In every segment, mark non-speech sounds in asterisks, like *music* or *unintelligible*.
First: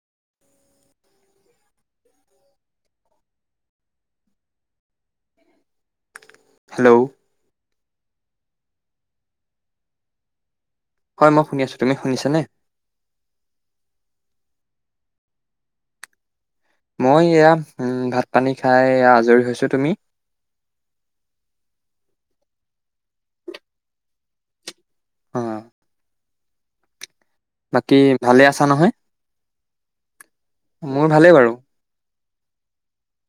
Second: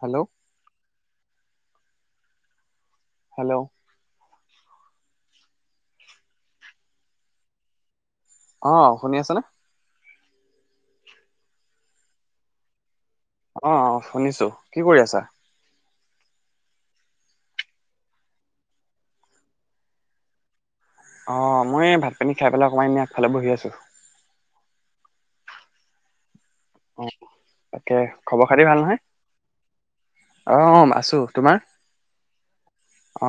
Hello. Hello. Hello. অ শুনি আছানে? হয় মই শুনি আছো। তুমি শুনিছানে? অ' অ' শুনিছো। কি কৰি আছা? মই এয়া উ ভাত পানী খাই আজৰি হৈছো। তুমি? অ মই ভাত পানী খাই পেলাই অকণমান আগফালে বহি আছো। হুম অ তাকে ভালে আছা খবৰ-খাতি ভাল নহয়? অঁ অ মোৰ আছো। ভালেই বাৰু তোমাৰ?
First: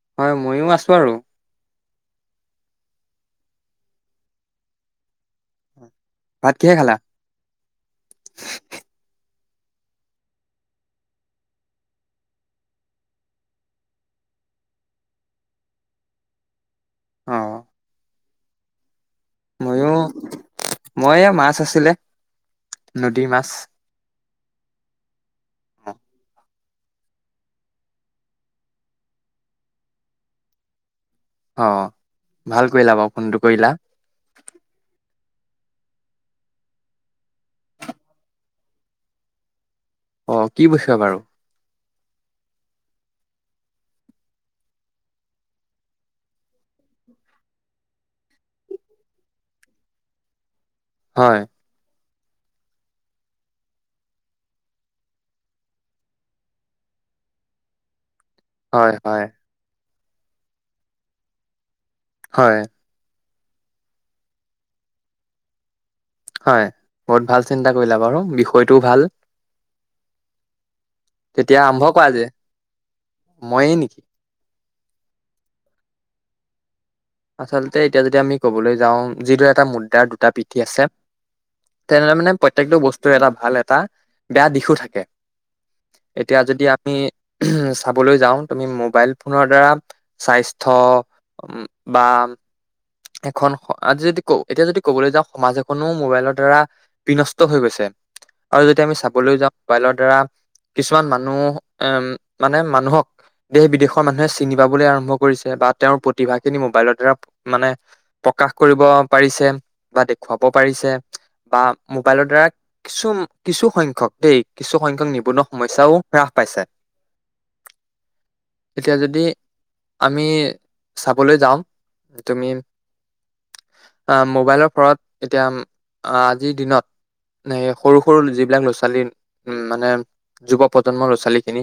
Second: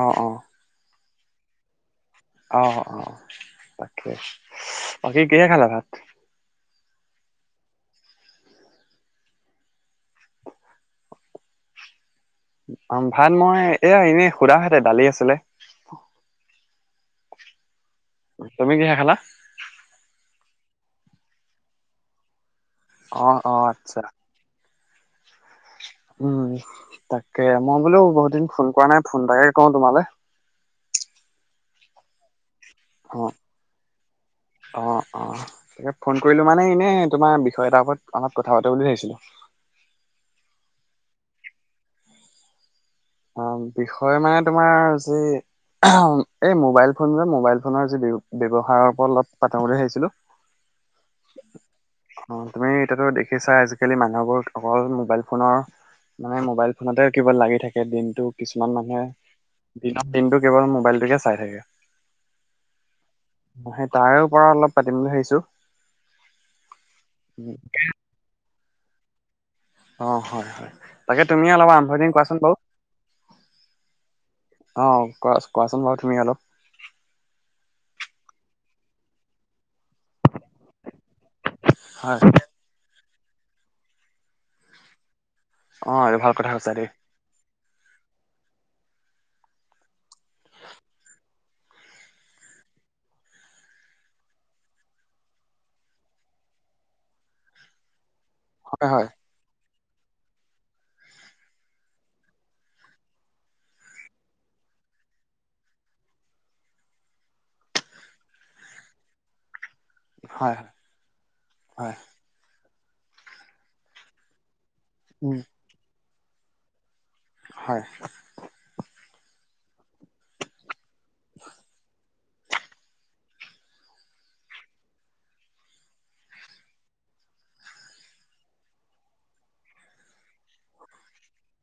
অ অ হয় ময়ো আছো আৰু। অ অ তাকে বাকী কিহে খালা ভাত? ভাত কিহেৰে খালা? আম, ভাত মই এয়া এনে শুদা ভাতে, দালি আছিলে। অ। তুমি কিহে খালা? ময়ো মই এইয়া মাছ আছিলে। নদীৰ অ' মাছ। অ' আচ্ছা। উম। তাকে মই বোলো বহুত দিন ফোন কৰা নাই ফোন এটাকে কওঁ তোমালে। অ ভাল কৰিলা বাৰু অ ফোনটো কৰিলা। অ অ' তাকে ফোন কৰিলো মানে, এনে তোমাৰ বিষয় এটাৰ ওপৰত অলপ কথা পাতো বুলি ভাবিছিলো। অ কি বুছা বাৰু। অ' বিষয় মানে তোমাৰ যি। এই মোবাইল ফোন যে মোবাইল ফোনৰ যি ব্যৱহাৰৰ ওপৰত অলপ পাতো বুলি ভাবিছিলোঁ। *inaudible* হয়। অ তুমি এতিয়াতো দেখিছা আজিকালি মানুহবোৰ অকল মোবাইল ফোনৰ মানে মোবাইল ফোনতে কিবা লাগি থাকে। দিনতো কিছুমান হয় মানুহে হয় দিনৰ দিনটো কেৱল মোবাইলটোকে চাই থাকে। হয়। সেই তাৰে পৰা অলপ পাতিম বুলি ভাবিছো। হয়। বহুত ভাল চিন্তা কৰিলা বাৰু বিষয়টোও ভাল অ' হয় হয়। তাকে তুমি তেতিয়া অলপ আৰম্ভ কৰা দিন যে কোৱাচোন বাৰু ময়ে নেকি অ' কোৱা কোৱাচোন বাৰু তুমি অলপ। আচলতে এতিয়া যদি আমি কবলৈ যাওঁ। যিদৰে এটা মুদ্ৰাৰ দুটা পিঠি আছে। তেনেদৰে হয়, মানে প্ৰত্যেকটো বস্তু এটা ভাল এটা বেয়া দিশো থাকে। অ', এইটো ভাল এতিয়া কথা যদি কৈছা দেই আমি উম চাবলৈ যাও তুমি মোবাইল ফোনৰ দ্বাৰা স্বাস্থ্য বা এখন আজি যদি ক এতিয়া যদি কবলৈ যাওঁ সমাজ এখনো মোবাইলৰ দ্বাৰা বিনষ্ট হৈ গৈছে। আৰু যদি হয়, আমি হয়, চাবলৈ যাওঁ। মোবাইলৰ দ্বাৰা কিছুমান মানুহ উম মানে মানুহক দেশ -বিদেশৰ মানুহে চিনি পাবলৈ আৰম্ভ কৰিছে বা তেওঁৰ প্ৰতিভাখিনি মোবাইলৰ দ্বাৰা মানে প্ৰকাশ কৰিব পাৰিছে। বা দেখুৱাব হয়, হয়, পাৰিছে বা হয় মোবাইলৰ দ্বাৰা কিছু কিছু সংখ্যক দেই। কিছুসংখ্যক উম, নিবনুৱা সমস্যাও হ্ৰাস পাইছে। হয়, এতিয়া যদি আমি চাবলৈ যাওঁ, তুমি মোবাইলৰ ফৰত এতিয়া আজিৰ দিনত। নে সৰু -সৰু যিবিলাক ল'ৰা -ছোৱালী উম মানে যুৱ প্ৰজন্মৰ ল'ৰা - ছোৱালীখিনি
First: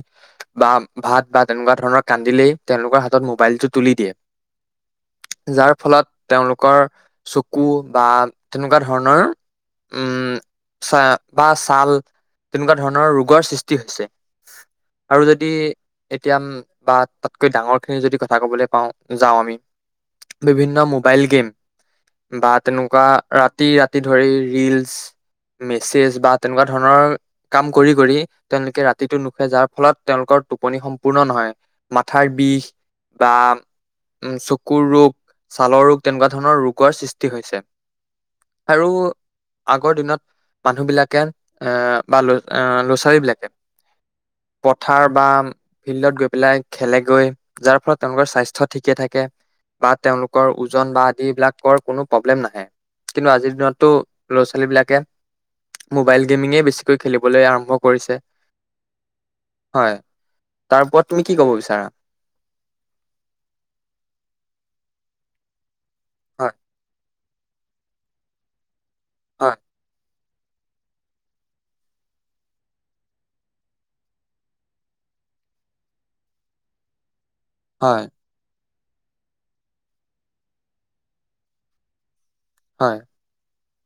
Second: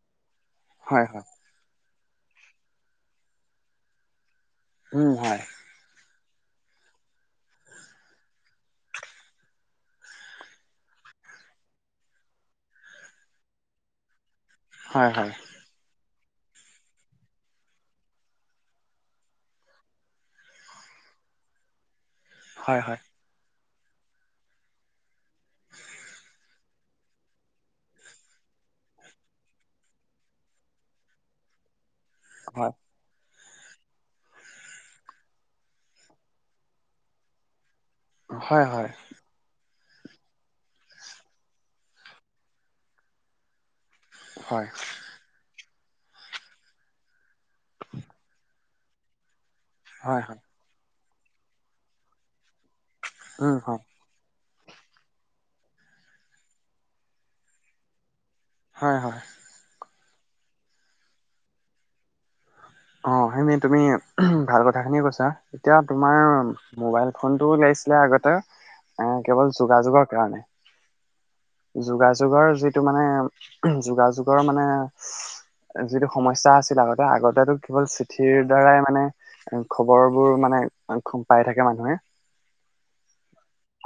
বা হয়, হয়, ভাত বা তেনেকোৱা ধৰণৰ কান্দিলেই তেওঁলোকৰ হাতত মোবাইলটো তুলি দিয়ে। উম হয়। যাৰ ফলত তেওঁলোকৰ চকু বা তেনেকোৱা ধৰণৰ উম চা বা ছাল তেনেকোৱা ধৰণৰ ৰোগৰ সৃষ্টি হৈছে। হয়, আৰু হয়। যদি এতিয়া বা তাতকৈ ডাঙৰখিনি যদি কথা কবলৈ পাওঁ যাওঁ আমি বিভিন্ন মোবাইল গেম বা হয় হয় তেনেকোৱা ৰা তি ৰাতি ধৰি ৰীলচ মেছেজ বা তেনেকোৱা ধৰণৰ কাম কৰি কৰি তেওঁলোকে ৰাতিটো নুশুৱে যাৰ ফলত তেওঁলোকৰ টোপনি সম্পূৰ্ণ নহয়। মাথাই বিষ হয় বা উম চ কুৰ ৰোগ ছালৰ ৰোগ তেনেকোৱা ধৰণৰ ৰোগৰ সৃষ্টি হৈছে। হয় আৰু হয়। আগৰ দিনত মানুহ বিলাকে আহ বা ল ল'ৰা ছালী বিলাকে। হয় পথাৰ বা ফিল্ডত গৈ পেলাই খেলে গৈ, যাৰ ফলত তেওঁলোকৰ স্বাস্থ্য ঠিকে থাকে। বা হয় হয় তেওঁলোকৰ ওজন বা আদিবিলাকৰ কোনো প্ৰব্লেম নাহে কিন্তু আজিৰ উম হয় দিনততো ল'ৰা-ছোৱালী বিলাকে মোবাইল গেমিঙে বেছিকৈ খেলিবলৈ আৰম্ভ কৰিছে। হয় হয়। হয় তাৰ ওপৰত। তুমি কি ক'ব বিচাৰা? অ সেইমি তুমি ভাল কথাখিনিয়ে কৈছা, এতিয়া তোমাৰ হয় ম'বাইল ফোনটো উলিয়াইছিলে আগতে কেৱল হয় যোগাযোগৰ কাৰণে যোগাযোগৰ যিটো মানে উম যোগাযোগৰ মানে যিটো সমস্যা আছিল আগতে আগতেতো কেৱল হয় চিঠিৰ দ্বাৰাই মানে খবৰবোৰ মানে পাই থাকে মানুহে। হয়।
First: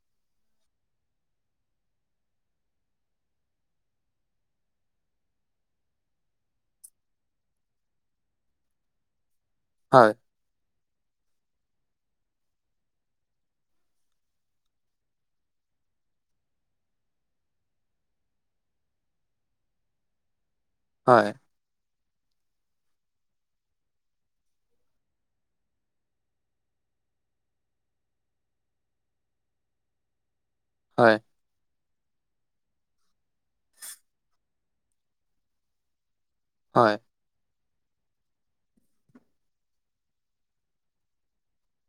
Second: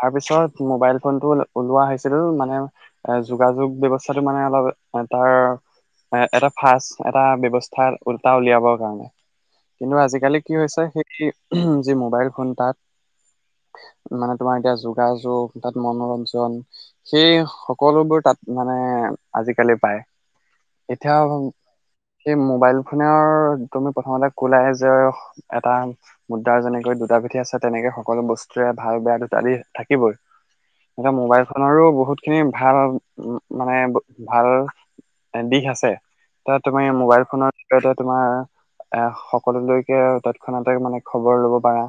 তাৰ পিছত মোবাইল ফোনটো ওলোৱা হৈছিল মানে এ যোগাযোগ ব্যৱস্থাটো মানে অলপ তাৰ মানে এটা ভাজ এটা ব্যৱস্থা এটা উলিয়াব। কিন্তু হয় আজিকালি কি হৈছে যি মোবাইল ফোন তাত *unintelligible* মানে তোমাৰ এতিয়া যোগাযোগ তাত মনোৰঞ্জন সেই সকলোবোৰ তাত *unintelligible* মানে আজিকালি পায় এতিয়া হয় সেই মোবাইল ফোনৰ তুমি প্ৰথমতে কোলাই যে এটা মুদ্ৰাৰ যেনেকৈ দুটা পিঠি আছে, তেনেকে সকলো বস্তু ভাল বেয়া দুটা দিশ থাকিবই এতিয়া হয় মোবাইল ফোনৰো ব *unintelligible* বহুতখিনি ভাল মানে ভাল দিশ আছে। এ তুমি হয় হয় মোবাইল ফোনৰ জৰীয়তে তোমাৰ এ সকলোলৈকে তৎক্ষণতে মানে খবৰ লব পাৰা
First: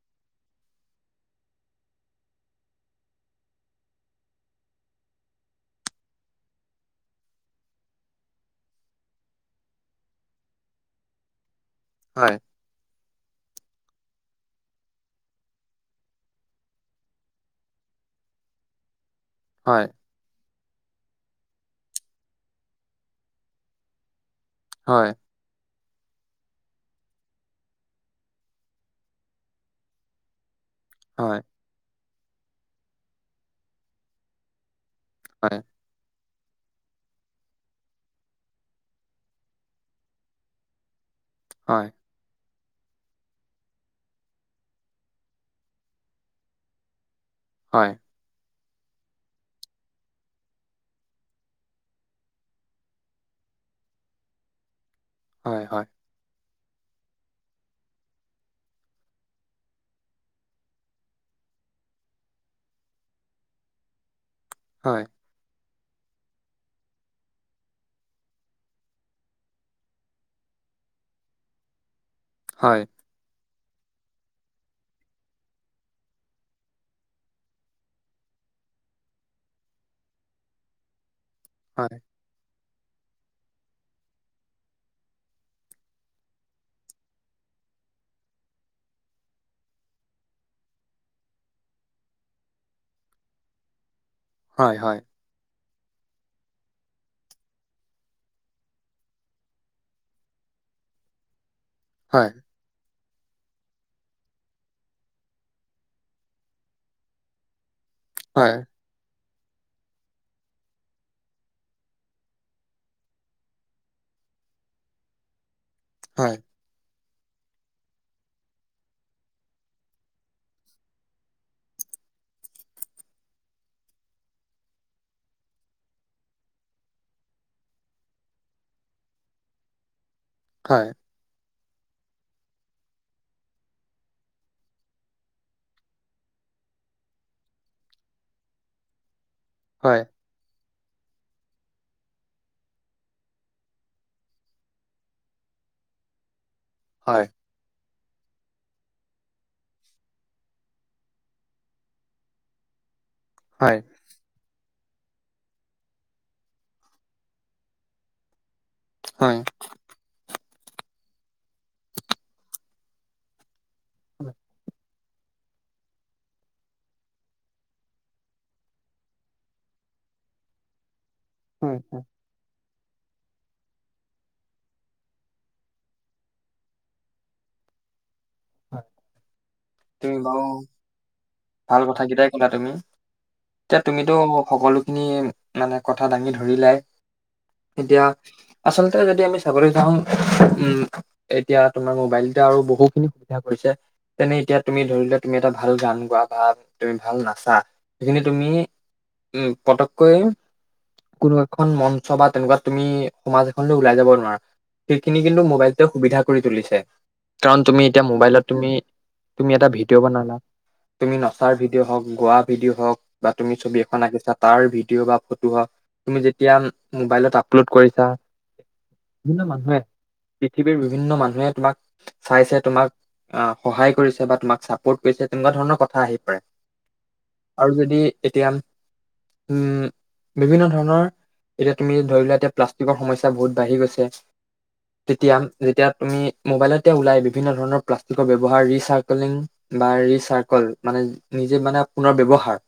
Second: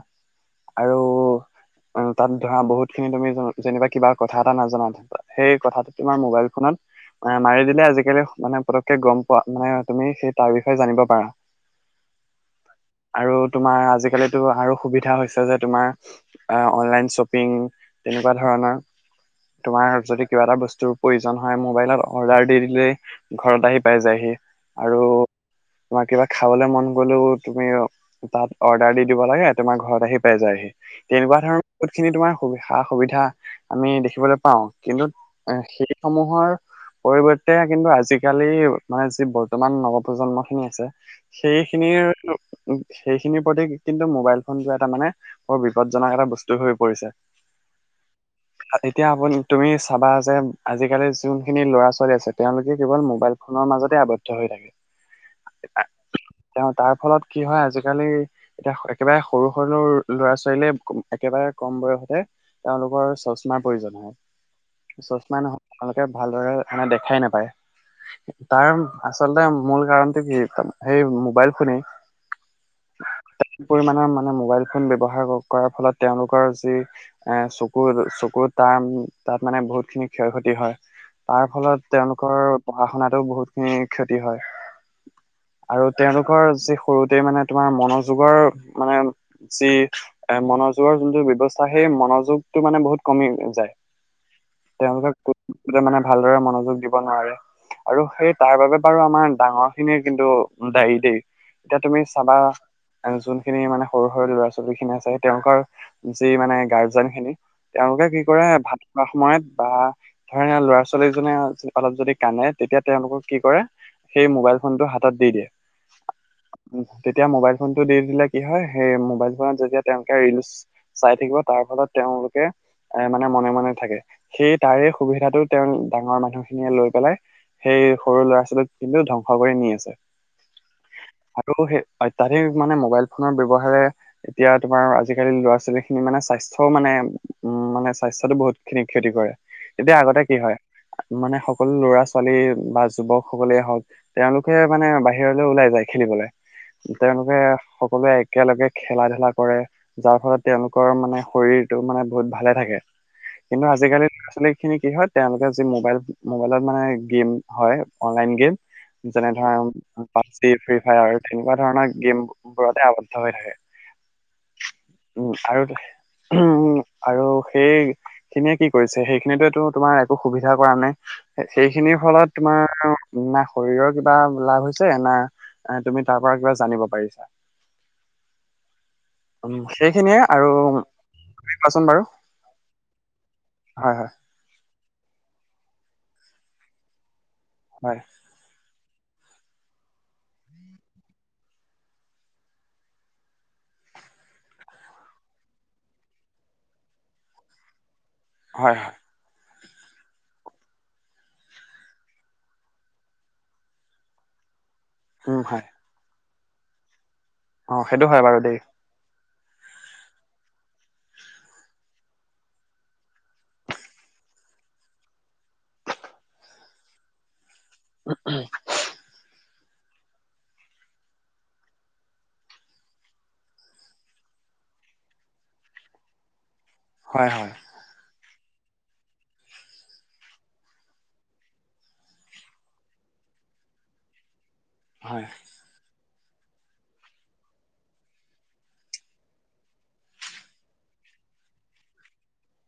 আৰু তাত ধৰা বহুতখিনি তুমি যেনিবা কিবা কথা এটা নাজানা, সেই কথাটো তোমাৰ মোবাইল ফোনত মাৰি দিলে আজিকালি মানে পতককে গম পোৱা মানে তুমি সেই তাৰ বিষয়ে জানিব পাৰা *unintelligible* হয়। আৰু তোমাৰ আজিকালিতো আৰু সুবিধা হৈছে যে তোমাৰ অনলাইন শ্বপিং *unintelligible* তেনেকুৱা ধৰণৰ তোমাৰ যদি কিবা এটা বস্তু প্ৰয়োজন হয় মোবাইলত অৰ্ডাৰ দি দিলেই ঘৰত আহি পাই যায়হি। আৰু হয় তোমাৰ কিবা খাবলৈ মন গলেও তুমি তাত অৰ্ডাৰ দি দিব লাগে তোমাৰ ঘৰত আহি পাই যায়হি *unintelligible* তেনেকুৱা হয় ধৰণৰ বহুত খিনি তোমাৰ সুবিধা সা সুবিধা আমি দেখিবলৈ পাওঁ *unintelligible* কিন্তু হয় এ সেইসমূহ হৰ পৰিৱৰ্তে কিন্তু আজিকালি মানে যি বৰ্তমান নৱপ্ৰজন্ম খিনি আছে সেইখিনিয়ে সেইখিনিৰ প্ৰতি কিন্তু মোবাইল ফোনটো এটা মানে বৰ বিপদজনক এটা বস্তু হৈ পৰিছে হয় এতিয়া আপুনি তুমি চাবা যে আজিকালি যোনখিনি ল'ৰা ছোৱালী আছে তেওঁলোকে কেৱল মোবাইল *unintelligible* খনৰ মাজতে আৱদ্ধ হৈ থাকে *unintelligible* হয় হয় তেওঁ তাৰ ফলত কি হয় আজিকালি এতিয়া একেবাৰে সৰু সৰু ল'ৰা- ছোৱালীয়ে একে ব কম বয়সতে তেওঁলোকৰ চশমাৰ প্ৰয়োজন হয় চশমা নহয় *unintelligible* তেওঁলোকে ভালদৰে মানে দেখাই নাপায় *unintelligible* তাৰ আচলতে মূল কাৰণটো কি সেই মোবাইল ফোনেই *unintelligible* হয় পৰিমাণৰ মানে মোবাইল ফোন ব্যৱহাৰ কৰাৰ ফলত তেওঁলোকৰ যি এ চকু *unintelligible* ক তাৰ তাত মানে বহুত খিনি ক্ষয় ক্ষতি হয় তাৰ ফলত তেওঁলোকৰ পঢ়া- শুনাতো বহুত খিনি ক্ষতি হয়। আৰু তেওঁলোকৰ যি সৰুতে মানে তোমাৰ মনোযোগৰ মানে যি এ মনোযোগৰ যোনটো ব্যৱস্থা সেই মনোযোগতটো মানে বহুত কমি যায় *unintelligible* তেওঁলোকে মানে ভালদৰে মনোযোগ দিব নোৱাৰে। আৰু সেই তাৰ বাবে বাৰু আমাৰ ডাঙৰ খিনিয়ে কিন্তু *unintelligible* দায়ী দেই, এতিয়া তুমি চাবা যোনখিনি মানে সৰু সৰু ল'ৰা ছোৱালী খিনি আছে তেওঁৰ যি মানে গাৰ্জেন খিনি *unintelligible* তেওঁলোকে কি কৰে ভাত খোৱা সময়ত বা ধৰা লৰা ছোৱালী জনে অলপ যদি কান্দে তেতিয়া তেওঁলোকক কি কৰে *unintelligible* সেই মোবাইল ফোন টো হাতত দি দিয়ে হয় উম, তেতিয়া মোবাইল ফোনটো দি দিলে কি হয়, সেই মোবাইল ফোনত যেতিয়া তেওঁলোকে ৰিলচ চাই থাকিব তাৰ ফলত তেওঁলোকে এ মানে মনে মনে থাকে সেই তাৰে সুবিধাটো তেওঁ ডাঙৰ মানুহখিনিয়ে লৈ পেলাই সেই সৰু ল'ৰা ছোৱালীক কিন্তু ধ্বংস কৰি নি আছে হয় আৰু সেই অত্যাধিক মানে মোবাইল ফোনৰ ব্যৱহাৰে, এতিয়া তোমাৰ আজিকালি ল'ৰা- ছোৱালী খিনি মানে স্বা স্বাস্থ্য মানে উম মানে স্বাস্থ্যতো বহুত খিনি ক্ষতি কৰে তেতিয়া আগতে কি হয় মানে সকলো ল'ৰা-ছোৱালী বা যুৱক সকলে হওক তেওঁলোকে মানে বাহিৰলৈ ওলাই যায় খেলিবলে, তেওঁলোকে- সকলোৱে একেলগে খেলা-ধূলা কৰে, যাৰ ফলত তেওঁলোকৰ মানে শৰীৰটো মানে বহুত ভালে থাকে। কিন্তু আজিকালি ল'ৰা-ছোৱালী সেইখিনি কি হয়, তেওঁলোকে যি মোবাইল মোবাইলত মানে গেম হয়, অনলাইন গেম। যেনে ধৰ- পি ফ্ৰী-ফায়াৰ তেনেকুৱা ধৰণৰ গেম বোৰতে আৱদ্ধ হৈ থাকে। হয় উম, আৰু উম আৰু সেইখিনিয়ে কি কৰিছে, সেইখিনিয়েটো তোমাৰ একো সুবিধা কৰা নাই। সেইখিনিৰ ফলত তোমাৰ বা শৰীৰৰ কিবা লাভ হৈছে চ এনে, তুমি তাৰ পৰা কিবা জানিব পাৰিছা। উম, সেইখিনিয়ে তুমি বাৰু আৰু ভাল কোৱাচোন বাৰু কথা কেইটাই ক'লা তুমি, এতিয়া হয় হয় তুমিতো সকলো খিনি মানে কথা দাঙি ধৰিলাই এতিয়া হয় আচলতে যদি আমি চাবলে যাওঁ, উম, এতিয়া তোমাৰ মোবাইলতে আৰু বহুখিনি সুবিধা কৰিছে। তেনে এতিয়া তুমি ধৰি লোৱা, তুমি এটা ভাল গান গোৱা। বা তুমি ভাল নাচা, সেইখিনি তুমি, হয় হয় উম, পতককৈ কোনো এখন মঞ্চ বা তেনেকোৱা তুমি সমাজ এখন লৈ ওলাই যাব নোৱাৰা। সেইখিনি কিন্তু উম হয় মোবাইলতোৱে সুবিধা কৰি তুলিছে, কাৰণ অ তুমি এতিয়া সেইটো হয় বাৰু মোবাইলত দেই তুমি তুমি এটা ভিডিঅ' বনালা, তুমি নচাৰ ভিডিঅ' হওক, গোৱা ভিডিঅ' হওক বা তুমি ছবি এখন আঁকিছা তাৰ ভিডিঅ' বা ফটো হওক তুমি যেতিয়া মোবাইলত আপলোড কৰিছা, মানুহ পৃথিৱীৰ বিভিন্ন মানুহে তোমাক চাইছে, তোমাক অ, সহায় কৰিছে বা তোমাক চাপৰ্ট কৰিছে তেনেকোৱা ধৰণৰ কথা কথা আহি পৰে হয় হয় আৰু যদি এতিয়া, উম বিভিন্ন ধৰণৰ, এতিয়া তুমি ধৰি লোৱা এতিয়া প্লাষ্টিকৰ সমস্যা বহুত বাঢ়ি গৈছে। হয় তেতিয়া, যেতিয়া তুমি, মোবাইলতে ওলাই বিভিন্ন ধৰণৰ প্লাষ্টিকৰ ব্যৱহাৰ ৰিচাইক্লিং বা ৰিচাৰ্কল। মানে, নিজে মানে পুনৰ ব্যৱহাৰ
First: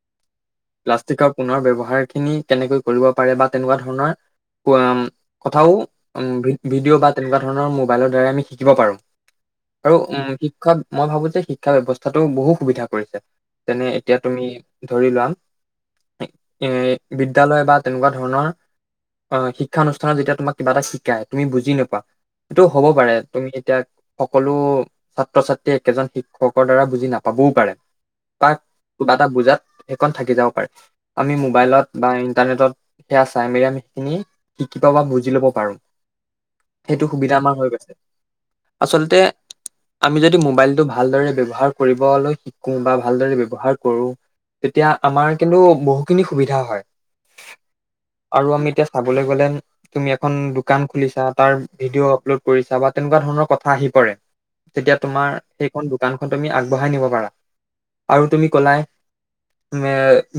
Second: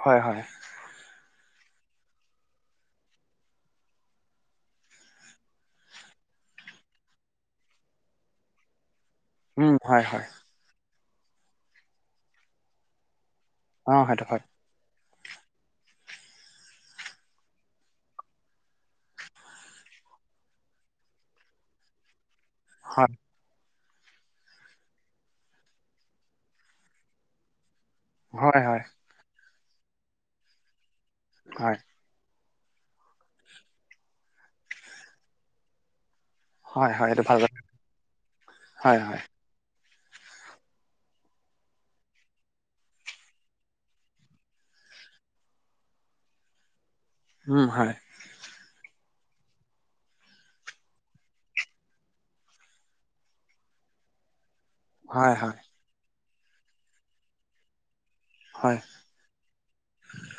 হয়-হয় প্লাষ্টিকৰ পুনৰ ব্যৱহাৰ খিনি কেনেকৈ কৰিব পাৰে বা তেনেকুৱা ধৰণৰ কোৱা, কথাও ভিডিঅ' বা তেনেকুৱা ধৰণৰ মোবাইলৰ দ্বাৰা আমি শিকিব পাৰো। উম আৰু হয় হয় উম, শিক্ষাত মই ভাবো যে শিক্ষা ব্যৱস্থাটো বহু সুবিধা কৰিছে। অ তেনে, এতিয়া সেইটো হয় তুমি ধৰি লোৱা এ বিদ্যালয় বা তেনেকোৱা ধৰণৰ অ, শিক্ষানুষ্ঠানত যেতিয়া তোমাক কিবা এটা শিকাই, তুমি বুজি নাপোৱা। এইটো হ'ব হয় পাৰে, তুমি এতিয়া সকলো ছাত্ৰ- ছাত্ৰীয়ে একেজন শিক্ষকৰ দ্বাৰা বুজি নাপাবও পাৰে বা হয় হয় কিবা এটা বুজাত সেইকণ থাকি যাব পাৰে। আমি হয় মোবাইলত বা ইণ্টাৰনেটত সেইয়া চাই-মেলি আমি সেইখিনি শিকি ল'ব বা বুজি ল'ব পাৰোঁ। হয় সেইটো হয় এইটো সুবিধা ভাল আমাৰ কথা হৈ গৈছে, হয় আচলতে হয় আমি যদি মোবাইলটো ভালদৰে ব্যৱহাৰ কৰিবলৈ শিকো বা ভালদৰে ব্যৱহাৰ কৰো তেতিয়া আমাৰ কিন্তু বহুখিনি সুবিধা হয়, উম হয় আৰু আমি এতিয়া চাবলে গ'লে তুমি এখন দোকান খুলিছা তাৰ ভিডিঅ' আপলোড কৰিছা বা তেনেকুৱা ধৰণৰ কথা আহিব পৰে, তেতিয়া তোমাৰ হয় হয় সেইখন দোকানখন তুমি আগবঢ়াই নিব পাৰা। আৰু তুমি হয় ক'লাই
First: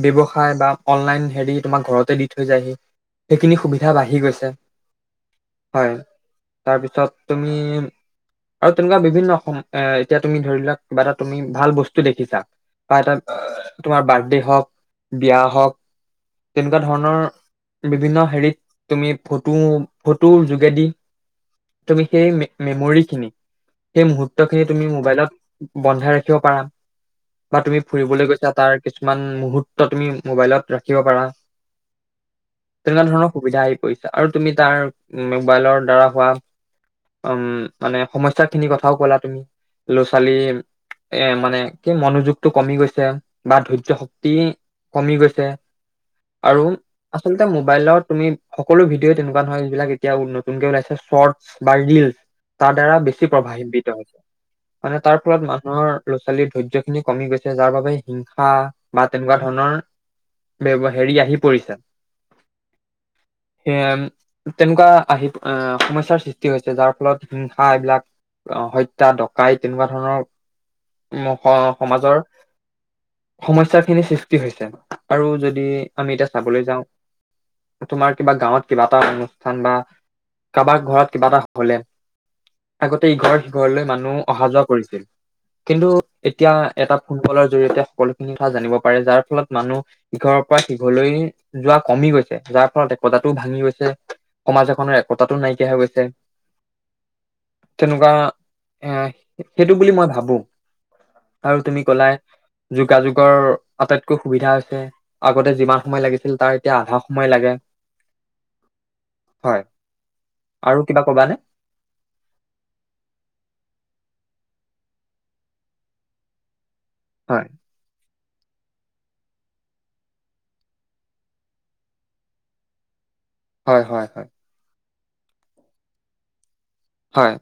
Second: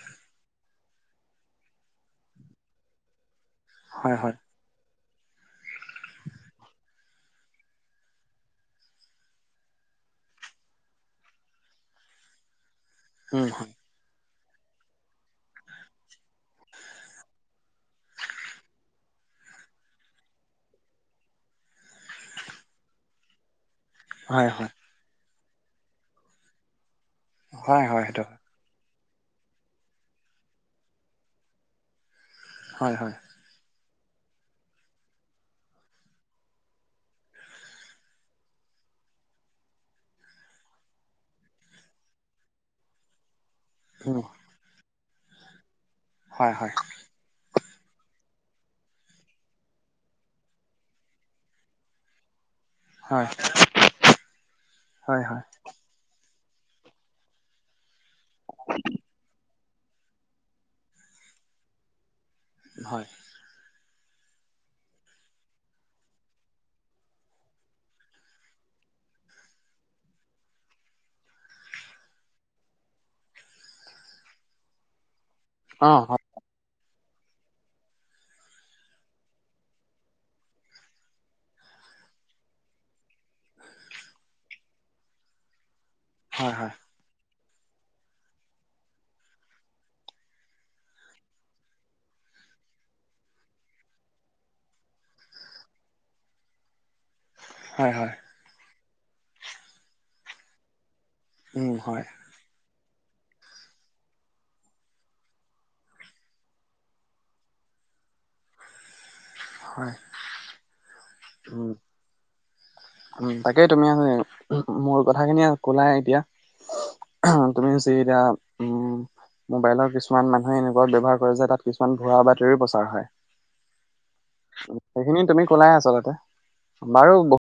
ব্যৱসায় বা অনলাইন হেৰি তোমাক ঘৰতে দি থৈ যায়হি, সেইখিনি সুবিধা বাঢ়ি হয় হয় গৈছে। হয় তাৰপিছত তুমি আৰু তেনেকুৱা বিভিন্ন সম এহ এতিয়া তুমি ধৰি লোৱা কিবা এটা তুমি ভাল বস্তু দেখিছা বা এটা উম তোমাৰ বাৰ্থডে হওক বিয়া হওক তেনেকুৱা ধৰণৰ বিভিন্ন হেৰিত তুমি ফটো ফটোৰ যোগেদি তুমি সেই মেমৰি খিনি সেই মুহূৰ্ত হয় খিনি হয় তুমি মোবাইলত বন্ধাই ৰাখিব পাৰা বা তুমি হয় হয় হয় সেইটো ফুৰিবলৈ গৈছা তাৰ কিছুমান মুহুৰ্ত তুমি মোবাইলত ৰাখিব পাৰা হয় তেনেকুৱা হয় ধৰণৰ সুবিধাই- আৰু তুমি তাৰ মোবাইলৰ দ্বাৰা হোৱা- উম মানে সমস্যা খিনি কথাও ক'লা তুমি- ছোৱালী এ মানে কি মনোযোগতটো কমি গৈছে বা ধৈৰ্য উম শক্তি- কমি গৈছে হয় আৰু হয় আচলতে- মোবাইলত তুমি সকলো ভিডিঅ' তেনেকুৱা নহয় যিবিলাক এতিয়া নতুনকে ওলাইছে শৰ্টছ বা ৰিলচ। তাৰ দ্বাৰা বেছি হয় প্ৰভাৱিত হৈছে। মানে তাৰ হয় হয় ফলত মানুহৰ- ছোৱালীৰ ধৈৰ্য খিনি কমি গৈছে যাৰ বাবে হিংসা বা তেনেকুৱা ধৰণৰ- হেৰি আহি পৰিছে। হয়। এ তেনেকুৱা আহি আহ সমস্যাৰ সৃষ্টি হৈছে, যাৰ ফলত হিংসা এইবিলাক আহ হত্যা ডকাইদ তেনেকুৱা ধৰণৰ উ সমাজৰ সমস্যা খিনিৰ সৃষ্টি হৈছে। আৰু যদি অ আমি হয় এতিয়া চাবলৈ যাওঁ তোমাৰ কিবা গাঁৱত কিবা এটা অনুষ্ঠান বা কাৰোবাক ঘৰত কিবা এটা হলে আগতে ইঘৰ সিঘৰলৈ মানুহ অহা যোৱা কৰিছিল কিন্তু এতিয়া হয় হয় এটা ফুটবলৰ জৰিয়তে সকলোখিনি কথা জানিব পাৰে যাৰ ফলত মানুহ ইঘৰৰ পৰা সিঘৰলৈ যোৱা কমি গৈছে। যাৰ ফলত একতাটো ভাঙি গৈছে সমাজ এখনৰ একতাটো নাইকিয়া হৈ গৈছে। হয় হয় তেনেকুৱা এ সেইটো বুলি মই ভাবোঁ। আৰু উম তুমি হয় কলাই যোগাযোগৰ আটাইতকৈ সুবিধাজনক হৈছে আগতে যিমান সময় লাগিছিল তাৰ এতিয়া আধা সময় লাগে। *inaudible* হয় আৰু কিবা কব? উম। উ তাকে তুমি *inaudible* মোৰ কথাখিনি কলা এতিয়া হয় *unintelligible* তুমি হৈছে এতিয়া উম, মোবাইলৰ কিছুমান মানুহে এনেকুৱা ব্যৱহাৰ কৰে যে তাত কিছুমান ভূৱা বাতৰিও প্ৰচাৰ হয়। হয় হয় হয়। সেইখিনি তুমি কলাই আচলতে বাৰু বহু হয়